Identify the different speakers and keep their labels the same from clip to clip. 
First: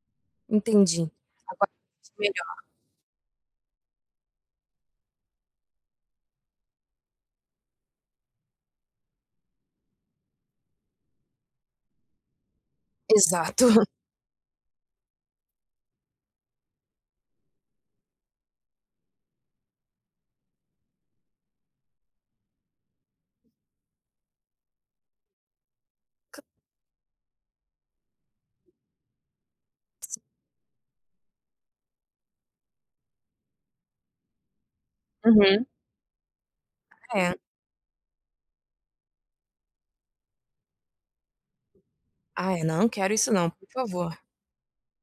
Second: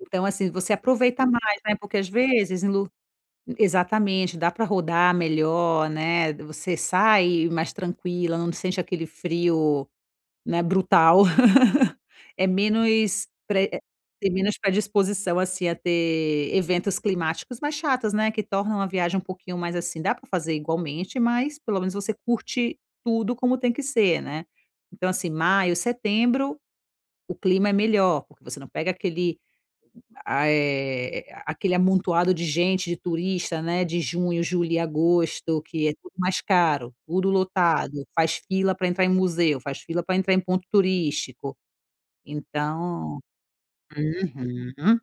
Speaker 1: Então assim, você
Speaker 2: Entendi.
Speaker 1: aproveita mais,
Speaker 2: Agora
Speaker 1: né, porque às
Speaker 2: [unintelligible] melhor.
Speaker 1: vezes em lu exatamente, dá para rodar melhor, né, você sai mais tranquila, não sente aquele frio, né, brutal. É menos
Speaker 2: Exato.
Speaker 1: pre eh, tem menos predisposição, assim, a ter eventos climáticos mais chatos, né, que tornam a viagem um pouquinho mais assim dá para fazer igualmente, mas pelo menos você curte tudo como tem que ser, né. Então assim, maio,
Speaker 2: [unintelligible]
Speaker 1: setembro, o clima é melhor, porque você não pega aquele, ah, eh, aquele amontoado de gente, de turista, né, de junho, julho e agosto,
Speaker 2: Uhum.
Speaker 1: que é tudo mais caro, tudo
Speaker 2: É.
Speaker 1: lotado. Faz fila para entrar em museu, faz fila para entrar em ponto turístico,
Speaker 2: Ah, eu não quero
Speaker 1: então.
Speaker 2: isso não, por favor.
Speaker 1: Uhum.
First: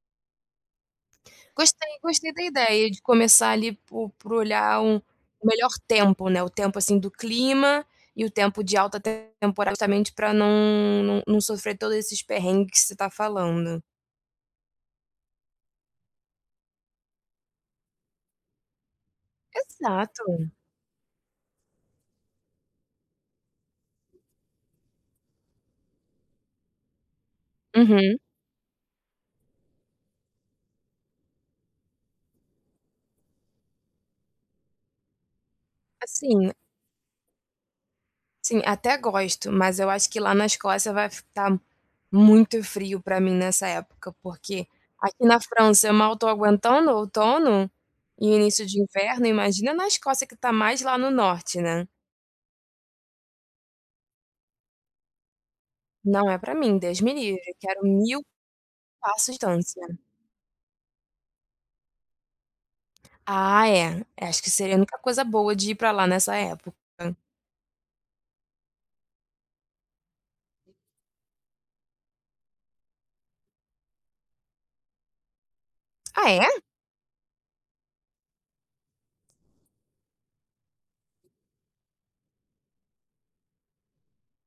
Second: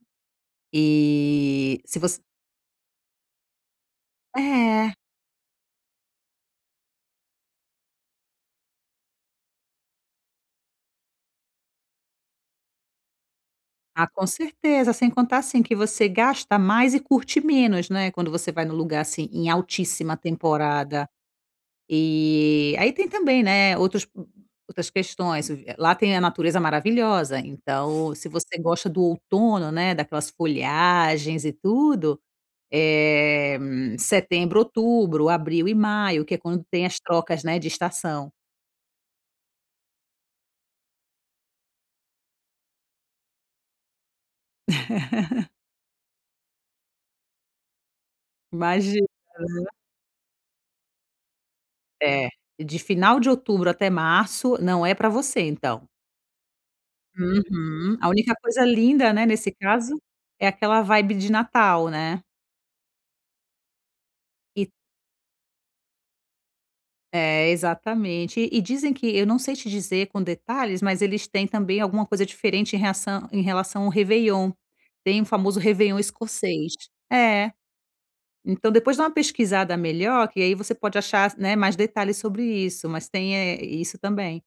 Speaker 1: E,
Speaker 2: Gostei
Speaker 1: se você
Speaker 2: gostei da ideia de começar, ali, por por olhar
Speaker 1: É.
Speaker 2: um o melhor tempo, né. O tempo, assim, do clima, e o tempo de alta temporada, justamente para não não não sofrer todos esses perrengues que você está falando.
Speaker 1: Ah, com certeza. Sem contar, assim, que você gasta mais e curte menos, né, quando você vai num lugar assim, em altíssima
Speaker 2: Exato.
Speaker 1: temporada. E aí tem também, né, outros outras questões v lá tem a natureza maravilhosa, então
Speaker 2: Uhum.
Speaker 1: se você gosta do outono, né, daquelas folhagens e tudo, eh, setembro, outubro, abril e maio, que é
Speaker 2: Assim
Speaker 1: quando tem as trocas, né, de estação.
Speaker 2: assim, até gosto, mas eu acho que lá na Escócia vai f tá muito frio para mim nessa época, porque aqui na França eu mal estou aguentando o outono e o início de
Speaker 1: Imagina.
Speaker 2: inverno,
Speaker 1: Aham.
Speaker 2: imagina na Escócia que está mais lá no norte, né.
Speaker 1: É, de final de outubro até março, não é para você, então.
Speaker 2: Não é para mim, Deus me livre. Quero
Speaker 1: Uhum. A
Speaker 2: 1000
Speaker 1: única coisa linda, né,
Speaker 2: passo
Speaker 1: nesse
Speaker 2: distância.
Speaker 1: caso, é aquela vibe de Natal, né.
Speaker 2: Ah é, acho que
Speaker 1: E
Speaker 2: seria a única coisa boa de ir para lá nessa época.
Speaker 1: É, exatamente. E dizem que eu não sei te dizer com detalhes, mas eles têm também alguma coisa diferente em reação em relação ao réveillon. Tem o famoso réveillon
Speaker 2: Ah, é?
Speaker 1: escocês. É. Então depois dá uma pesquisada melhor, que aí você pode achar, né, mais detalhes sobre isso, mas tem, eh, isso também.